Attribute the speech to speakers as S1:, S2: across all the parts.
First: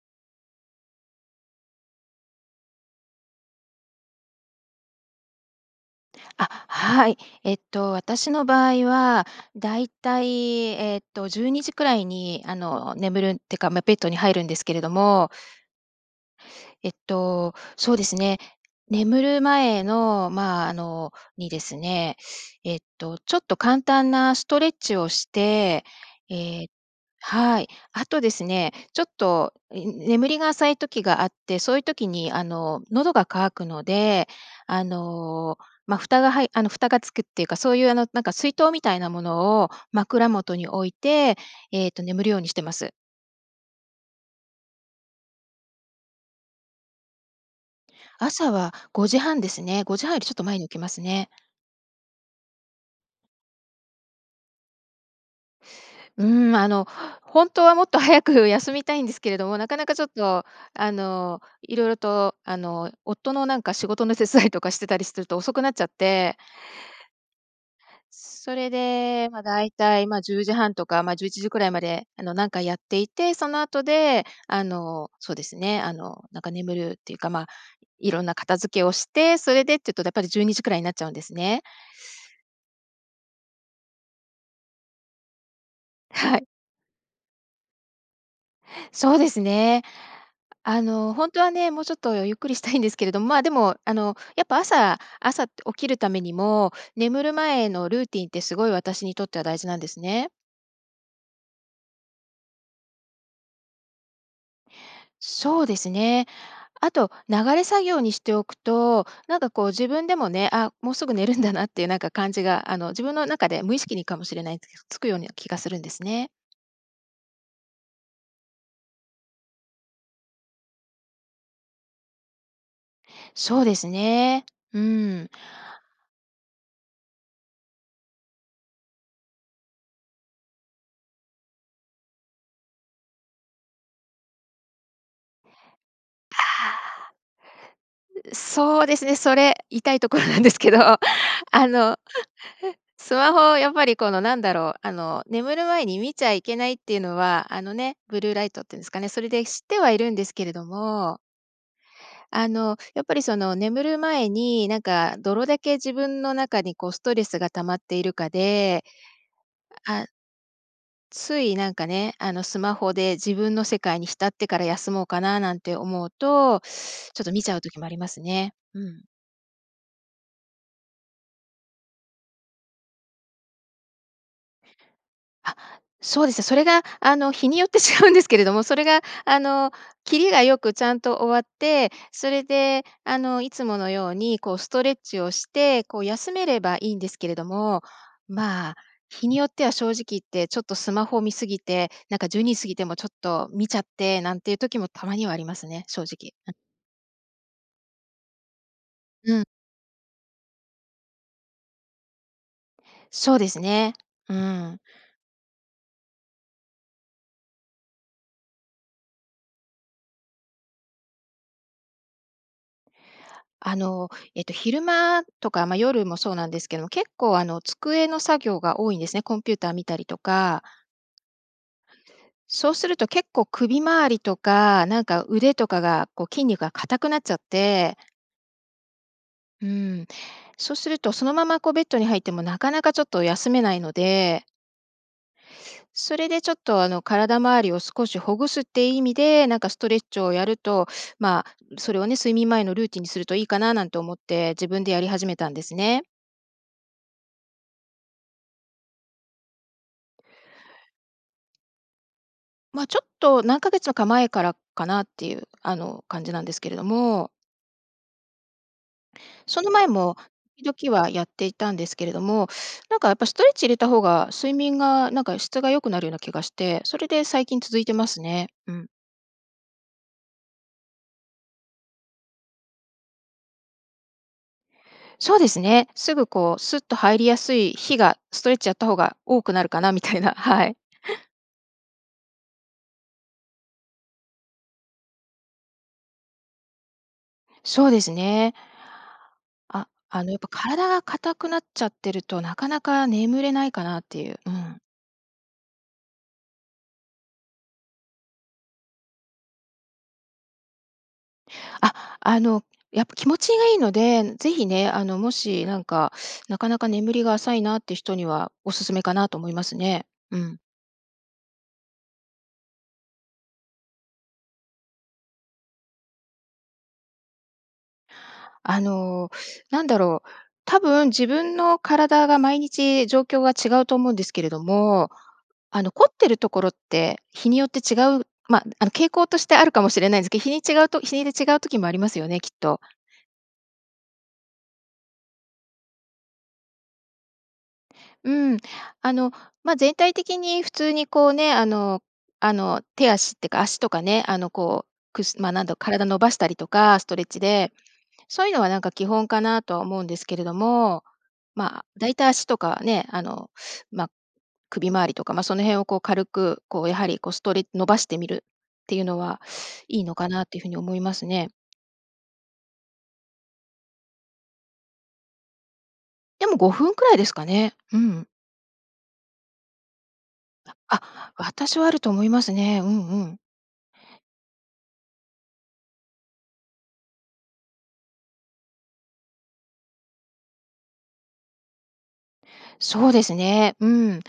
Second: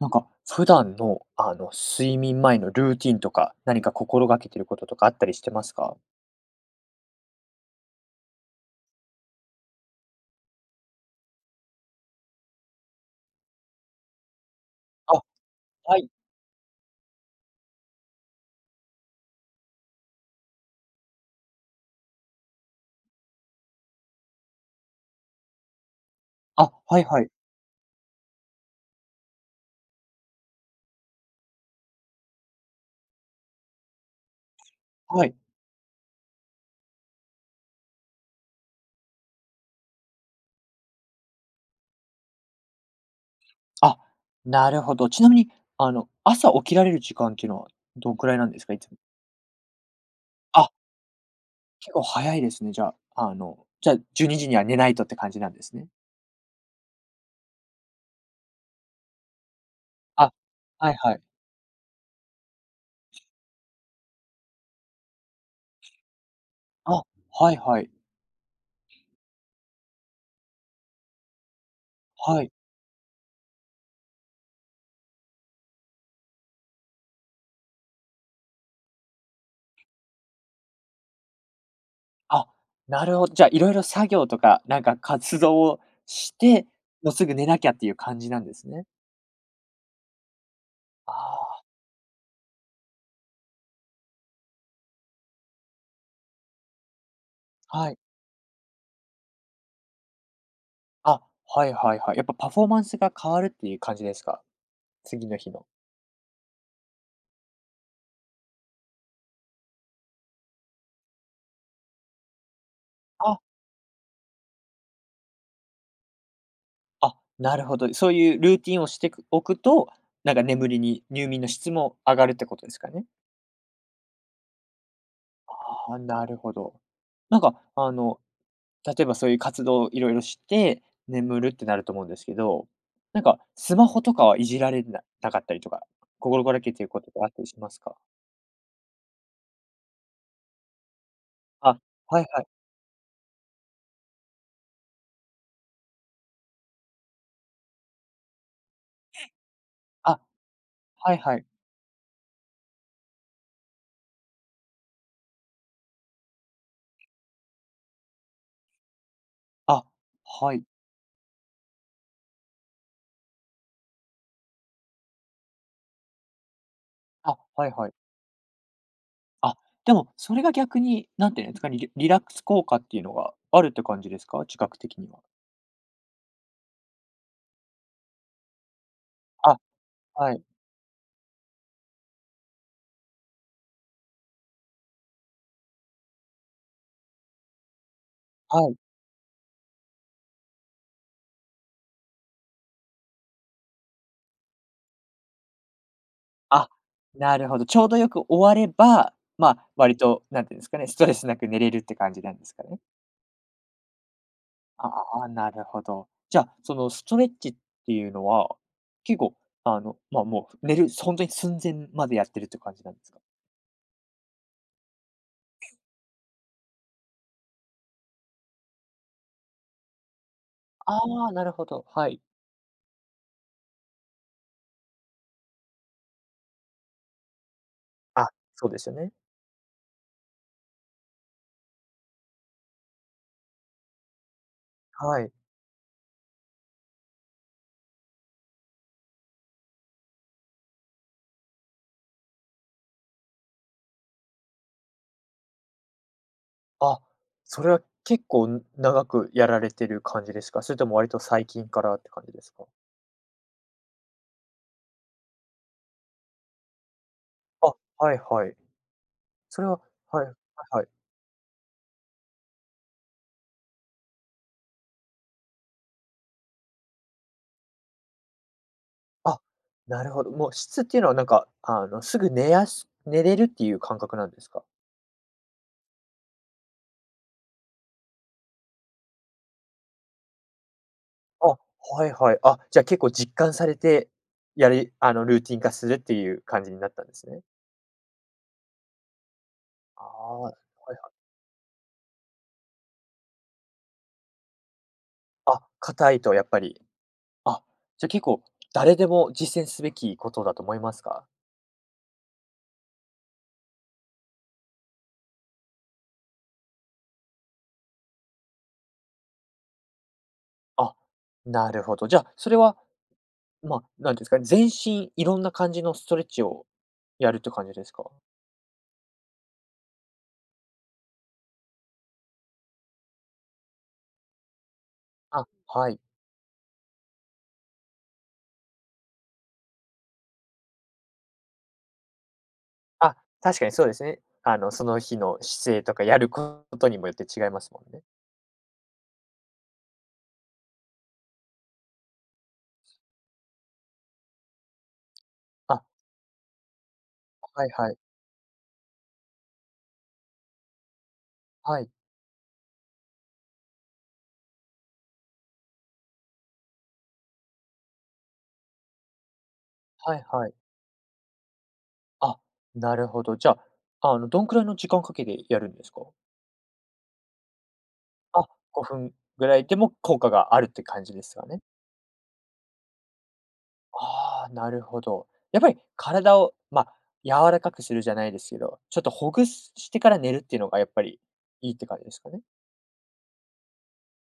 S1: なんか、普段の、あの、睡眠前のルーティンとか、何か心がけてることとかあったりしてますか？
S2: あ、はい。えっと、私の場合は大体、えっと、12時くらいに、あの、眠るってか、ま、ベッドに入るんですけれど
S1: あ、
S2: も
S1: はい。
S2: えっと、そうですね、眠る前の、ま、あの、にですね、えっと、ちょっと簡単なストレッチをして、ええ
S1: あ、はいはい。
S2: はい、あとですね、ちょっと、え、眠りが浅い時があって、そういう時に、あの、喉が渇くので、あ
S1: はい。
S2: の、ま、蓋がはいあの、蓋が付くっていうか、そういう、あの、なんか水筒みたいなものを枕元に置いて、ええと、眠るようにしてます。
S1: あ、なるほど。ちなみに、あの、朝起きられる時間っていうのはどんくらいなん
S2: 朝
S1: です
S2: は
S1: か？いつも。
S2: 5時30分ですね。5時30分よりちょっと前に
S1: あ。
S2: 起きますね。
S1: 結構早いですね、じゃ、あの、じゃ、12時には寝ないとって感じなんですね。
S2: うーん、ま、あの、ほんとはもっと早く休みたいんですけれども、なかなかちょっ
S1: あ、
S2: と、
S1: は
S2: あ
S1: いはい。
S2: の、色々と、あの、夫のなんか仕事の手伝いとかしてたりすると遅くなっちゃって。
S1: あ、はいはい。
S2: それで、ま、大体、ま、10時30分とか、ま、11時くらいまで、あの、
S1: は
S2: なん
S1: い。
S2: かやっていて、その後で、あの、そうですね、あの、なんか、眠るっていうか、ま、いろんな片付けをして、それでっていうとやっぱり12時くらいになっちゃうんですね。
S1: あ、なるほど。じゃ、色々作業とか、なんか、活動を し
S2: はい。
S1: て、も、すぐ寝なきゃっていう感じなんですね。
S2: そうですね。あの、
S1: あ
S2: ほんとは
S1: あ。
S2: ね、もうちょっとゆっくりしたいんですけれど、ま、でも、あの、やっぱ朝朝起きるためにも、眠る前
S1: は
S2: の
S1: い。
S2: ルーティンってすごい私にとっては大事なんですね。
S1: あ、はいはいはい、やっぱ、パフォーマンスが変わるっていう感じですか？次の日
S2: そ
S1: の。
S2: うですね。あと流れ作業にしておくと、なんか、こう、自分でもね、あ、もうすぐ寝るんだなっていう、なんか、感じが、あの、自分の
S1: あ。
S2: 中で無意識にかもしれないです、つくような気がするんですね。
S1: あ、なるほど、そういうルーティンをしてくおくと、なんか、眠りに入眠の質も上がるってことですかね？
S2: そうですね。うーん。
S1: ああ、なるほど。なんか、あの、例えばそういう活動をいろいろして、眠るってなると思うんですけど、なんか、スマホとかはいじられななかったりとか、
S2: あ
S1: 心掛らけてるこ
S2: あ、
S1: ととかあったりしますか？
S2: う、そうですね、それ痛いところなんですけど、あ
S1: あ、
S2: の、
S1: はいはい。
S2: スマホを、やっぱり、この、なんだろう、あの、眠る前に見ちゃいけないっていうのは、あのね、ブルーライトっていうんですかね、それで知ってはいるん
S1: あ、
S2: ですけれど
S1: はい
S2: も
S1: はい。
S2: あの、やっぱり、その、眠る前に、なんか、どれだけ自分の中に、こう、ストレスが溜まっているかで、
S1: あ、
S2: あ
S1: はい。
S2: つい、なんか、ね、あの、スマホで自分の世界に浸ってから休もうかななんて思うと、ちょっと、
S1: あ、
S2: 見ちゃう
S1: はい
S2: 時もあ
S1: はい。
S2: りますね。うん。
S1: あ、でもそれが逆に、何て言うんですか、にリ-リラックス効果っていうのがあるって感じですか？自覚的には。
S2: あ、そうですね。それが、あの日によって違うんですけれども、それが、あ
S1: あ、
S2: の、キリ
S1: はい。
S2: が良くちゃんと終わって、それであのいつものようにこうストレッチをして、こう休めればいいんですけれども、
S1: は
S2: まあ、
S1: い。
S2: 日によっては正直言って、ちょっとスマホを見過ぎて、なんか12時過ぎてもちょっと見ちゃってなんていう時もたまにはありますね、正直。うん。
S1: あ、なるほど。ちょうどよく終われば、
S2: うん。
S1: まあ、割と、何て言うんですかね、ストレス無く寝れるって感じなんですかね。
S2: そうですね。うん。
S1: ああ、なるほど。じゃ、そのストレッチっていうのは、結構あの、まあ、もう寝る、ほんとに寸前までやってるって感じなんですか？
S2: あの、えっと昼間とか、ま、夜もそうなんですけども、結構あの机の作業が多いんですね。コンピューター見たりとか。
S1: ああ、なるほど、はい。
S2: そうすると結構首回りとか、なんか腕とかが、こう筋肉が固くなっちゃって。
S1: あ、そうですよね。
S2: うん。そうするとそのままこうベッドに入っても、なかなかちょっと休めないので。
S1: はい。
S2: それでちょっと、あの体周りを少しほぐすって意味で、なんかストレッチをやると、まあ、それをね、睡眠前のルーティンにするといいかな、なんて思って、自分でやり始めたんですね。
S1: あ、それは結構長くやられてる感じですか？それとも割と最近からって感じですか？
S2: ま、ちょっと何ヶ月か前からかなっていう、あの、感じなんですけれども。
S1: あ、はいはい。
S2: そ
S1: それ
S2: の
S1: は
S2: 前も、
S1: はいはいは
S2: 時
S1: い。
S2: 々はやっていたんですけれども、なんかやっぱストレッチ入れた方が、睡眠がなんか質が良くなるような気がして、それで最近続いてますね。うん。
S1: あ、なるほど。もう質っていうのはなんか、あのすぐ寝やす寝れるっていう感覚なんですか？
S2: そうですね。すぐこう、すっと入りやすい日が、ストレッチやった方が多くなるかな、みたいな、はい。
S1: あ、はいはい。あ、じゃ結構実感されて、やりあのルーティン化するっていう感じになったんですね。
S2: そうですね。あ、
S1: あ
S2: あのや
S1: あ、
S2: っぱ
S1: はい
S2: 体
S1: は
S2: が
S1: い。
S2: 硬くなっちゃってると、なかなか眠れないかなっていう。うん。
S1: あ、硬いとやっぱり、あ、じゃ結構誰でも実践すべきことだと思いますか？
S2: あ、あの、やっぱ気持ちがいいので、是非ね、あのもしなんか、なかなか眠りが浅いなって人にはおすすめかなと思いますね。うん。
S1: あ、なるほど。じゃ、それは、ま、何て言うんですかね、全身いろんな感じのストレッチをやるっていう感じですか？
S2: あの、なんだろう、多分自分の体が毎日状況が違うと思うんですけれども、
S1: あ、
S2: あ
S1: は
S2: の
S1: い。
S2: 凝ってるところって日によって違うま、あの傾向としてあるかもしれないですけど、日に違うと日いで違う時もありますよね、きっと。
S1: あ、確かにそうですね。あのその日の姿勢とかやることにもよって違いますもんね。
S2: うーん。あの、ま、全体的に普通にこうね、あのあの、手足ってか足とかね、あのこう、くすま、なんだろ
S1: あ
S2: 体伸ばしたりとかストレッチ
S1: あ、はい
S2: で、
S1: はい。
S2: そういうのはなんか基本かなとは思うんですけれども、
S1: は
S2: ま、
S1: い。
S2: だいたい足とかね、あのま、首回りとか、ま、その辺をこう軽くこうやはりこうストレ伸ばしてみるっていうのはいいの
S1: はい
S2: かなっ
S1: はい。
S2: ていうふうに思いますね。
S1: あ、なるほど。じゃ、あの、どんくらいの時間をかけてやるんですか？
S2: でも5分くらいですかね。うん。
S1: あ、5分ぐらいでも効果があるって
S2: あ
S1: 感じで
S2: あ、
S1: すかね。
S2: 私はあると思いますね。うんうん。
S1: ああ、なるほど。やっぱり体を、ま、柔らかくするじゃないですけど、ちょっとほぐすしてから寝るっていうのがやっぱりいいって感じですかね。
S2: そうですね。うん。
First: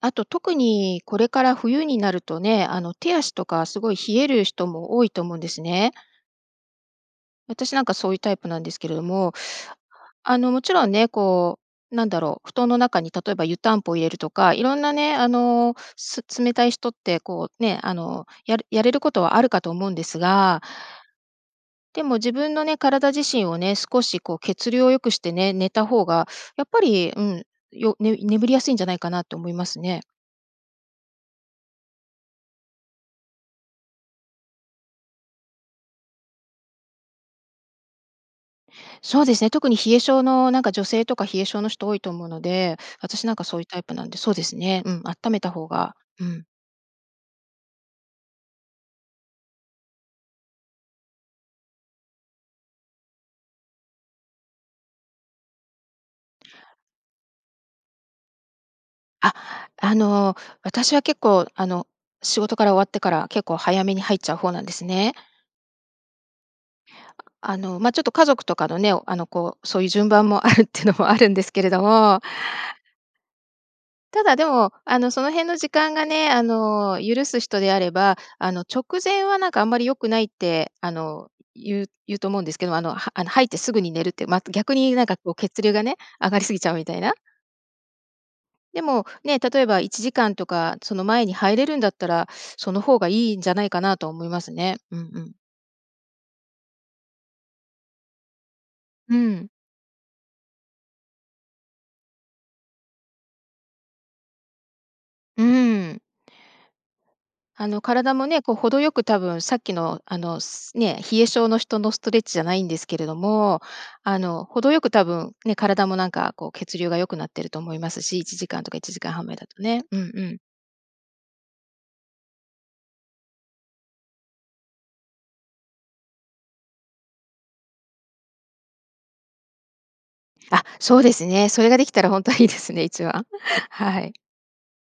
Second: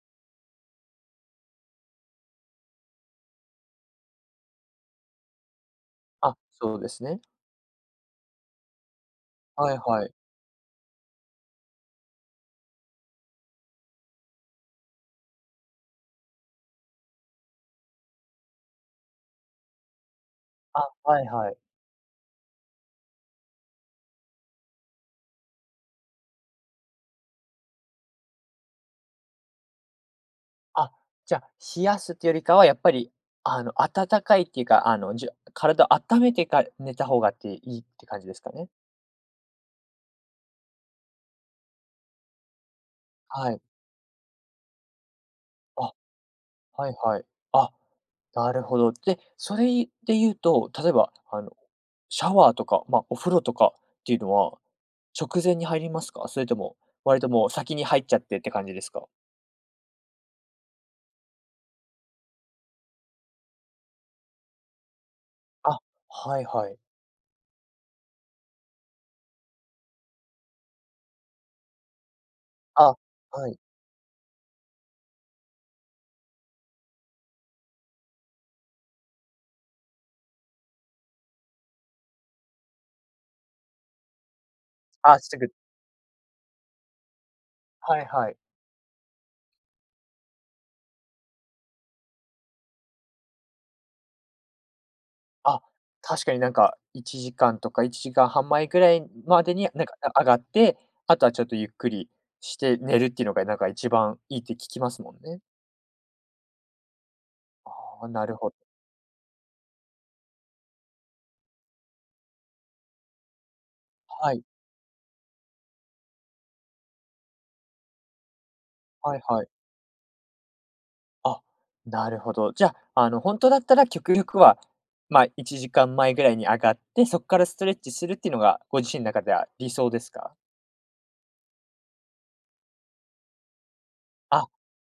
S2: あと、特にこれから冬になるとね、あの、手足とかすごい冷える人も多いと思うんですね。
S1: あ、そうですね。
S2: 私、なんか、そういうタイプなんですけれども、
S1: はいはい。
S2: あの、もちろんね、こう、なんだろう、布団の中に例えば湯たんぽを入れるとか、いろんなね、あの、す冷たい人って、こう、ね、あの、ややれることはあるかと思うんですが、
S1: あ、はいはい。
S2: でも自分のね、体自身をね、少し、こう、血流を良くしてね、寝た方がやっぱり、うん、よね眠りやすいんじゃないかなと思いますね。
S1: あ、じゃ、冷やすってよりかは、やっぱり、あの、温かいっていうか、あの、じよ体あっためてかる、寝た方がっていいって感じですかね。
S2: そうですね、特に冷え性の、なんか、女性とか冷え性の人多いと思うので、私なんか
S1: は
S2: そ
S1: い。
S2: ういうタイプなんで、そうですね。うん、あっためた方
S1: あ、
S2: が、うん。
S1: はいはい。あ、なるほど。で、それいで言うと、例えば、あの、シャワーとか、ま、お風呂とかっていうのは、直前に入りますか？それとも割ともう先に入っちゃってって感じですか？
S2: あ、あの、私は結構、あの、仕事から終わってから結構早めに入っちゃう方なんですね。
S1: あ、はいはい。
S2: あの、ま、ちょっと家族とかのね、あの、こう、そういう順番もあるっていうのも、あるんですけれども。
S1: あ、はい。
S2: ただ、でも、あの、その辺の時間がね、あの、許す人であれば、あの、直前は、なんか、あんまり良くないって、あの、言う言うと思うんですけど、あの、はあの、入ってすぐに寝るって、ま、逆になんか、
S1: あ、
S2: こう、
S1: すぐ
S2: 血流がね、上がりすぎちゃうみたいな。
S1: はいはい。
S2: でも、ね、例えば1時間とか、その前に入れるんだったら、その方がいいんじゃないかなと思いますね。うんうん。
S1: あ、確かになんか1時間とか1時間半前ぐらい
S2: うー
S1: ま
S2: ん。
S1: でになんか、あ上がって、あとはちょっとゆっくりして寝るっていうのがなんか一番いいって聞きますもんね。
S2: うーん。あの、
S1: あ、
S2: 体
S1: な
S2: も
S1: る
S2: ね、
S1: ほ
S2: こう、程よく多分さっきの、あの、すね、冷え性の人のストレッチじゃないんですけれども、あ
S1: は
S2: の、
S1: い。
S2: 程よく多分、ね、体もなんか、こう、血流が良くなってると思いますし、1時間とかいちじかん
S1: はい
S2: はんまえ
S1: はい。
S2: だとね。うんうん。
S1: あ、なるほど。じゃ、あの、ほんとだったら極力は、ま、1時間前ぐらいに上がって、そっからストレッチするってのが、ご自身中では理想ですか？
S2: あ、そうですね。それができたらほんとはいいですね、一番。はい。
S1: あ、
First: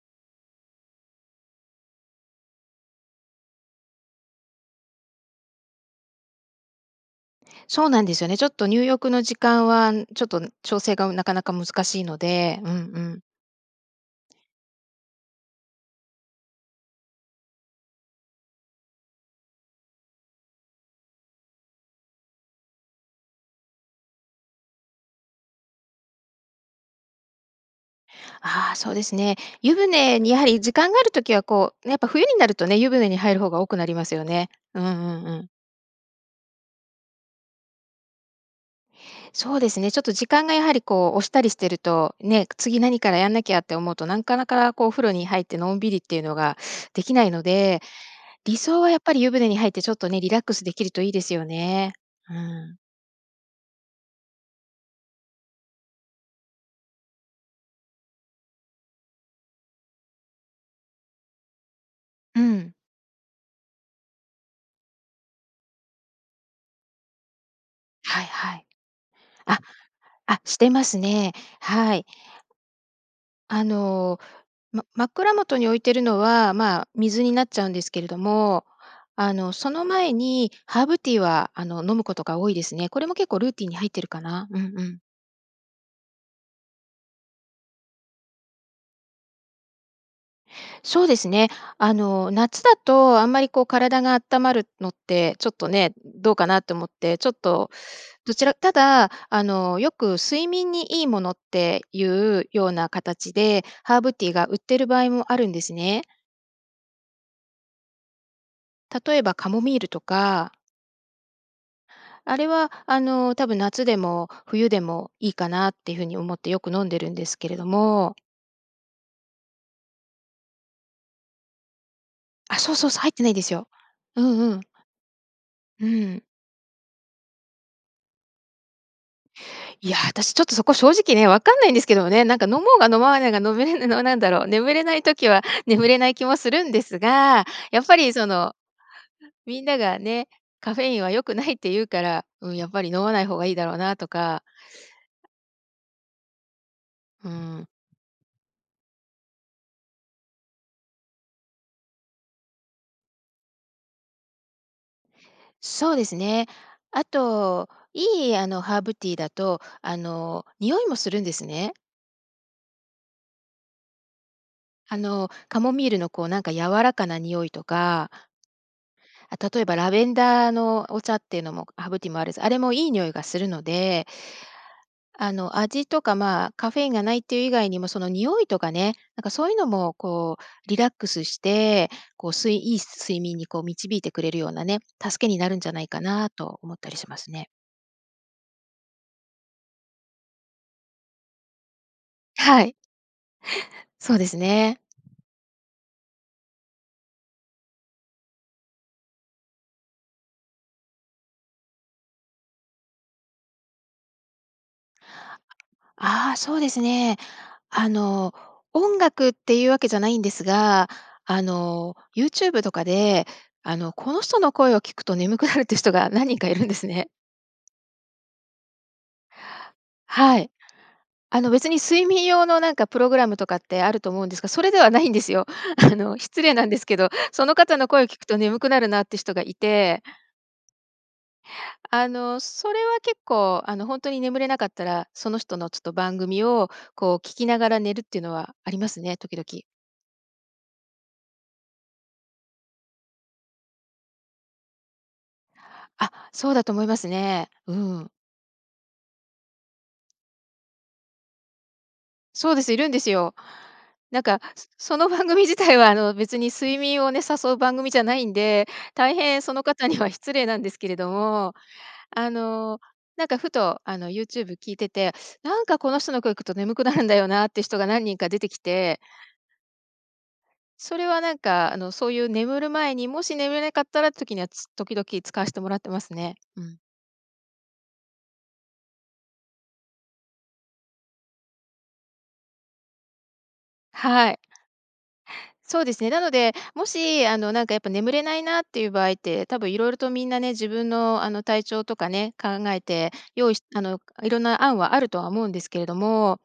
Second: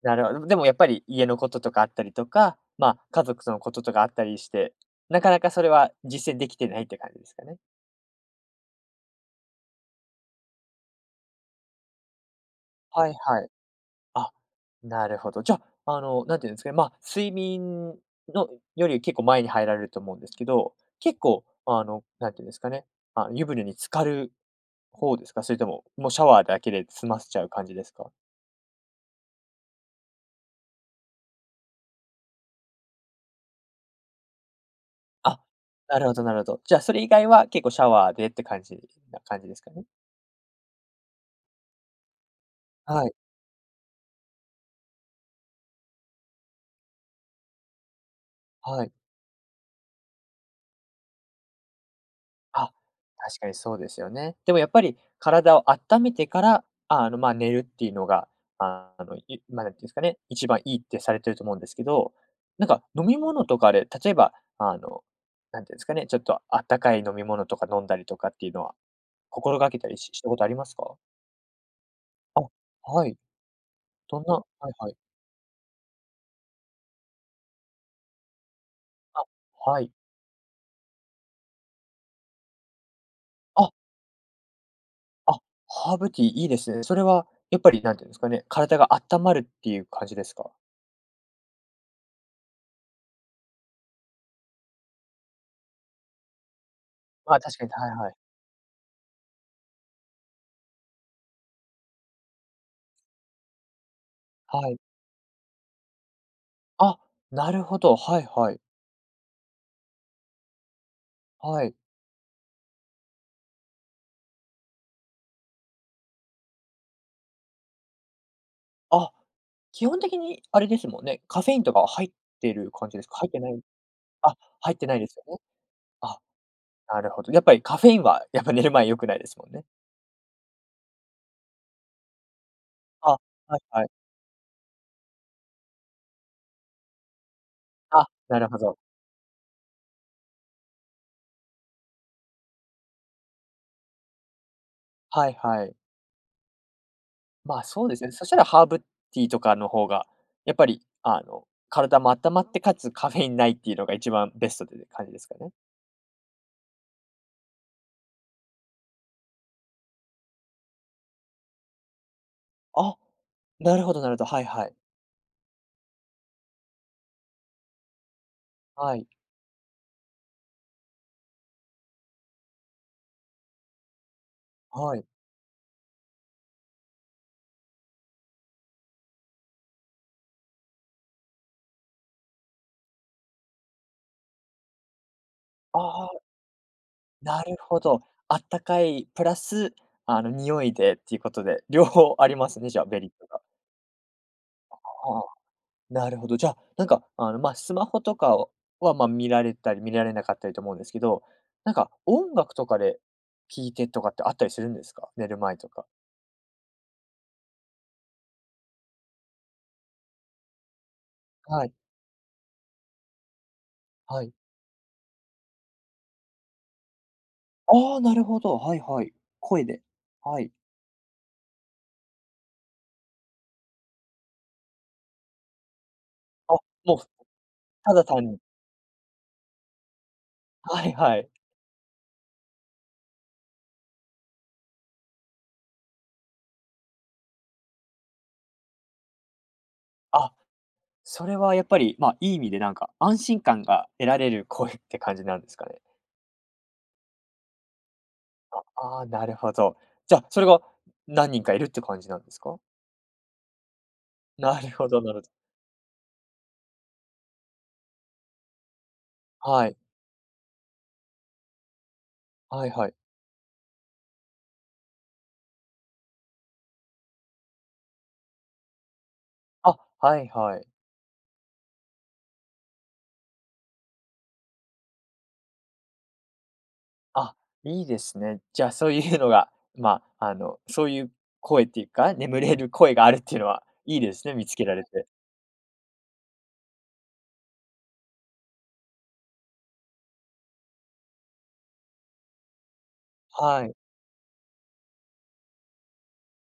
S1: なるほどね。でもやっぱり家のこととかあったりとか、ま、家族そのこととかあったりして、なかなかそれは実践できてないって感じですかね。
S2: そうなんですよね。ちょっと入浴の時間は、ん、ちょっと、ん、調整がなかなか難しいので、うんう
S1: はい
S2: ん。
S1: はい。あ、なるほど。じゃ、あの、なんて言うんですかね。ま、睡眠のより結構前に入られると思うんですけど、結構、あの、何て言うんですかね、ま、湯船に浸かる方ですか？それとも、もうシャワーだけで済ませちゃう感じですか？
S2: あ、そうですね。湯船にやはり時間がある時は、こう、やっぱ冬になるとね、湯船に入る方が多くなりますよね。うんうんう
S1: あ、
S2: ん。
S1: なるほどなるほど。じゃ、それ以外は結構シャワーでって感じな感じ
S2: そ
S1: で
S2: う
S1: す
S2: で
S1: か
S2: す
S1: ね？
S2: ね、ちょっと時間がやはりこう、押したりしてると、ね、次何
S1: はい。
S2: からやんなきゃって思うとなんかなか、こう、お風呂に入ってのんびりっていうのができないので、理想
S1: は
S2: は
S1: い。
S2: やっぱり湯船に入ってちょっとね、リラックスできるといいですよね。うー
S1: あ、
S2: ん。
S1: 確かにそうですよね。でもやっぱり体をあっためてから、ああの、ま、寝るっていうのが、あの、いま、なんて言うんですかね、一番いいってされてると思うんですけど、
S2: う
S1: なん
S2: ん。
S1: か飲み物とかで、例えば、あの、なんていうんですかね、ちょっとあったかい飲み物とか飲んだりと
S2: はい
S1: かっていう
S2: は
S1: の
S2: い。
S1: は、心
S2: あ、
S1: がけたりししたこ
S2: あ、
S1: とあり
S2: し
S1: ま
S2: て
S1: す
S2: ま
S1: か？
S2: すね。はい。
S1: あ、はい。
S2: あの、
S1: どんなはい
S2: ま
S1: はい。
S2: 枕元に置いてるのは、ま、水になっちゃうんですけれども、
S1: あ、
S2: あの、そ
S1: は
S2: の
S1: い。
S2: 前にハーブティーは、あの、飲むことが多いですね。これも結構ルーティン
S1: あ。
S2: に入ってるかな。うんうん。
S1: あ、ハーブティーいいですね。それはやっぱり何て言うんですかね、体が温まるっていう感じですか？
S2: そうですね。あの、夏だとあんまり、こう、体があったまるのって、ちょっと、ね、どうかなと思って、ちょっ
S1: まあ、確か
S2: と、
S1: に、はいはい。
S2: どちらただ、あの、よく睡眠にいいものっていうような形で、ハーブティーが売っ
S1: は
S2: て
S1: い。
S2: る場合もあるんですね。
S1: あ、なるほど、はいはい。
S2: 例えばカモミールとか。
S1: はい。
S2: あれは、あの、多分夏でも冬でもいいかなっていう風に思ってよく飲んでるんですけれども。
S1: あ、基本的にあれですもんね、カフェインとかは入って
S2: あ、
S1: る
S2: そうそ
S1: 感
S2: うそ
S1: じ
S2: う。
S1: です
S2: 入っ
S1: か？
S2: て
S1: 入
S2: な
S1: っ
S2: い
S1: て
S2: で
S1: な
S2: す
S1: い、
S2: よ。う
S1: あ、
S2: んうん。
S1: 入ってないですよね。
S2: うー
S1: あ、
S2: ん。
S1: なるほど。やっぱり、カフェインは、やっぱ、寝る前良くないですもんね。
S2: いや、私、ちょっと、そこ正直ね、わかんないんですけどもね、なんか、飲もうが飲
S1: あ、
S2: まないが飲
S1: はい
S2: めれ
S1: はい。
S2: ぬの、ななんだろう、眠れない時は眠れない気もするんですが、やっぱ
S1: あ、
S2: り、そ
S1: なる
S2: の、
S1: ほど。
S2: みんながね、「カフェインは良くない」って言うから、うん。やっぱり、飲まない方がいいだろうなとか。
S1: はいはい。
S2: うー
S1: ま、
S2: ん。
S1: そうですね、そしたらハーブティーとかの方が、やっぱり、あの、体もあったまって且つカフェインないっていうのが、一番ベストってて感じですかね。
S2: そうですね。あと、いい、あの、ハーブティーだと、あの、匂いもするんですね。
S1: あ、なるほどなるほど、はいはい。
S2: あの、カモミールのこう、なんか柔らかな匂いとか
S1: はい。
S2: あ、例えば、ラベンダーのお茶っていうのもハーブティもあるし、あれもいい匂いがするので
S1: はい。
S2: あの、味とか、ま、カフェインがないっていう以外にもその匂いとかね、なんかそういうのも、こうリラックスして、こう睡いい睡眠にこう導いてくれるようなね、助けになるんじゃないか
S1: ああ。
S2: なと思ったりします
S1: な
S2: ね。
S1: るほど。あったかいプラス、あの、匂いでっていうことで、両方あります
S2: は
S1: ね、
S2: い。
S1: じゃあメリットが。
S2: そうです
S1: あ
S2: ね。
S1: あ、なるほど、じゃ、なんかあの、ま、スマホとかをは、ま、見られたり見られなかったりと思うんですけど、なんか音楽とかで、聴いてとかってあったりするんですか？寝る前とか。
S2: ああ、そうですね。あの、音楽っていうわけじゃないんですが、あ
S1: はい。
S2: の、ユーチューブとかで、あの、この
S1: はい。
S2: 人の声を聞くと眠くなるっていう人が何人かいるんですね。
S1: ああ、なるほど。はいはい。声で？
S2: は
S1: は
S2: い。
S1: い。
S2: あの、別に睡眠用のなんかプログラムとかってあると思うんですが、それではないんですよ。あの、失礼
S1: あ、
S2: なんです
S1: も
S2: け
S1: う、
S2: ど、その方の
S1: た
S2: 声
S1: だ
S2: を聞く
S1: 単
S2: と
S1: に
S2: 眠くなるなって人がいて
S1: はいはい。
S2: あの、それは結構、あの、ほんとに眠れなかったら、その人のちょっと番組を、こう聞きながら寝るっていうのはありますね、時々。
S1: あ、それは、やっぱり、ま、いい意味で、なんか、安心感が得られる声って感じなんですかね。
S2: あ、そうだと思いますね。うーん。
S1: あ、ああ、なるほど。じゃ、それが何人かいるって感じなんです
S2: そう
S1: か？
S2: です、いるんですよ。なんか、
S1: な
S2: そ
S1: るほ
S2: そ
S1: ど、
S2: の、
S1: なる。
S2: 番組自体は、あの、別に睡眠をね、誘う番組じゃないんで、大変その
S1: はい。
S2: 方には失礼なんですけれども、あ
S1: はい
S2: の、
S1: はい。
S2: なんか、ふと、あの、YouTube 聞いてて、なんか、この人の声行くと眠くなるんだよなって人が何人か出てきて。
S1: あ、はいはい。
S2: それは、なんか、あの、そういう眠る前に、もし眠れなかったらって時には、つ時々使わしてもらってますね。うん。
S1: あ、いいですね。じゃあ、そういうのが、ま、あの、そういう声っていうか、眠れる声があるっていうのはいいです
S2: は
S1: ね、
S2: い。
S1: 見つけられて。
S2: そうですね。なので、もし、あの、なんか、やっぱ、眠れないなっていう場合って、多分色々とみんなね、自分の、あの、体調とかね、考えて用意し
S1: はい。
S2: あの、かいろんな案はあるとは思うんですけれども、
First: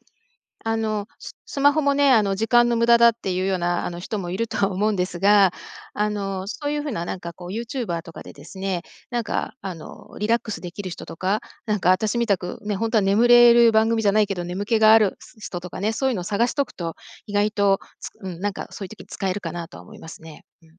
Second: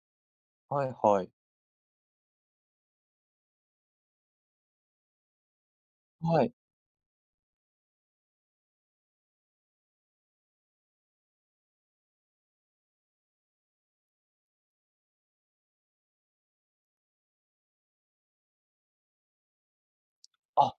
S2: あ
S1: はい
S2: の、
S1: はい。
S2: ススマホもね、あの「時間の無駄だ」っていうような、あの、人もいるとは思うんですが、あ
S1: は
S2: の、
S1: い。
S2: そういう風な、なんか、こう、YouTuber とかでですね、なんか、あの、リラックスできる人とか、なんか、私みたくね、ほんとは眠れる番組じゃないけど眠気があるす人とかね、そういうのを探しとくと意外と、つうん、なんか、そういう時に使えるかなとは思いますね。う
S1: あ、
S2: ん。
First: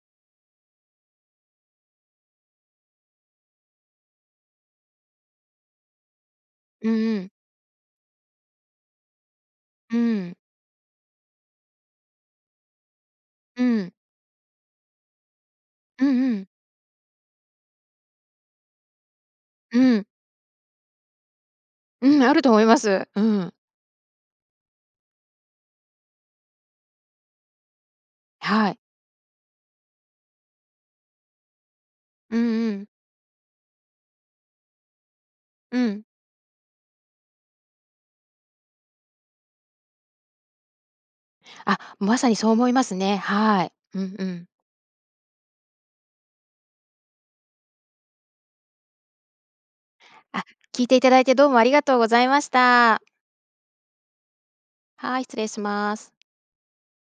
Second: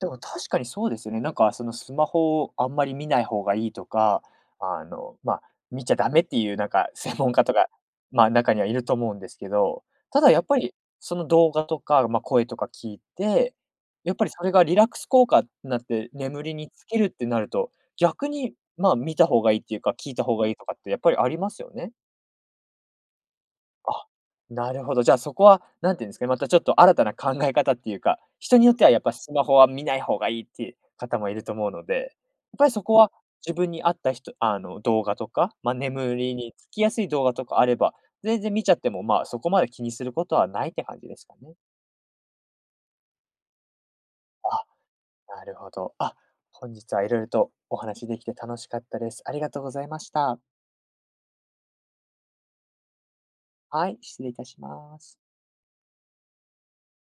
S1: でも、確かにそうですよね。なんか、その、スマホをあんまり見ない方がいいとか、あの、ま、見ちゃダメっていう、なんか、
S2: うん
S1: 専
S2: うん。
S1: 門家とか、ま、中にはいると思うんですけど、
S2: う
S1: た
S2: ー
S1: だ、
S2: ん。
S1: やっぱり、その、動画とか、ま、声とか聞いて、
S2: うーん。
S1: やっぱり、それがリラックス効果ってなっ
S2: う
S1: て
S2: んう
S1: 眠
S2: ん。
S1: りにつけるってなると、逆に、ま、見た方がいいって
S2: う
S1: いうか、
S2: ーん。
S1: 聞いた方がいいとかって、やっぱり、ありますよね。
S2: うん、あると思います。うん。
S1: あ、なるほど、じゃあ、そこは何て言うんですかね、また、ちょっと、新たな考え方っていうか、人に
S2: は
S1: よっ
S2: い。
S1: ては、やっぱ、スマホは見ない方がいいっていう方もいると思うので、やっ
S2: うん
S1: ぱ
S2: う
S1: り、そ
S2: ん。
S1: こは自分に合った人あの、動画とか、ま、
S2: うん。
S1: 眠りにつきやすい動画とかあれば全然見ちゃっても、ま、そこまで気にすることはないって感じですかね。
S2: あ、まさにそう思いますね。はい。うんうん。
S1: あ、なるほど。あ、本日は色々とお話できて楽しかったです。ありがとうございました。
S2: あ、聞いていただいて、どうもありがとうございました。
S1: はい、失礼いたします。
S2: はい、失礼します。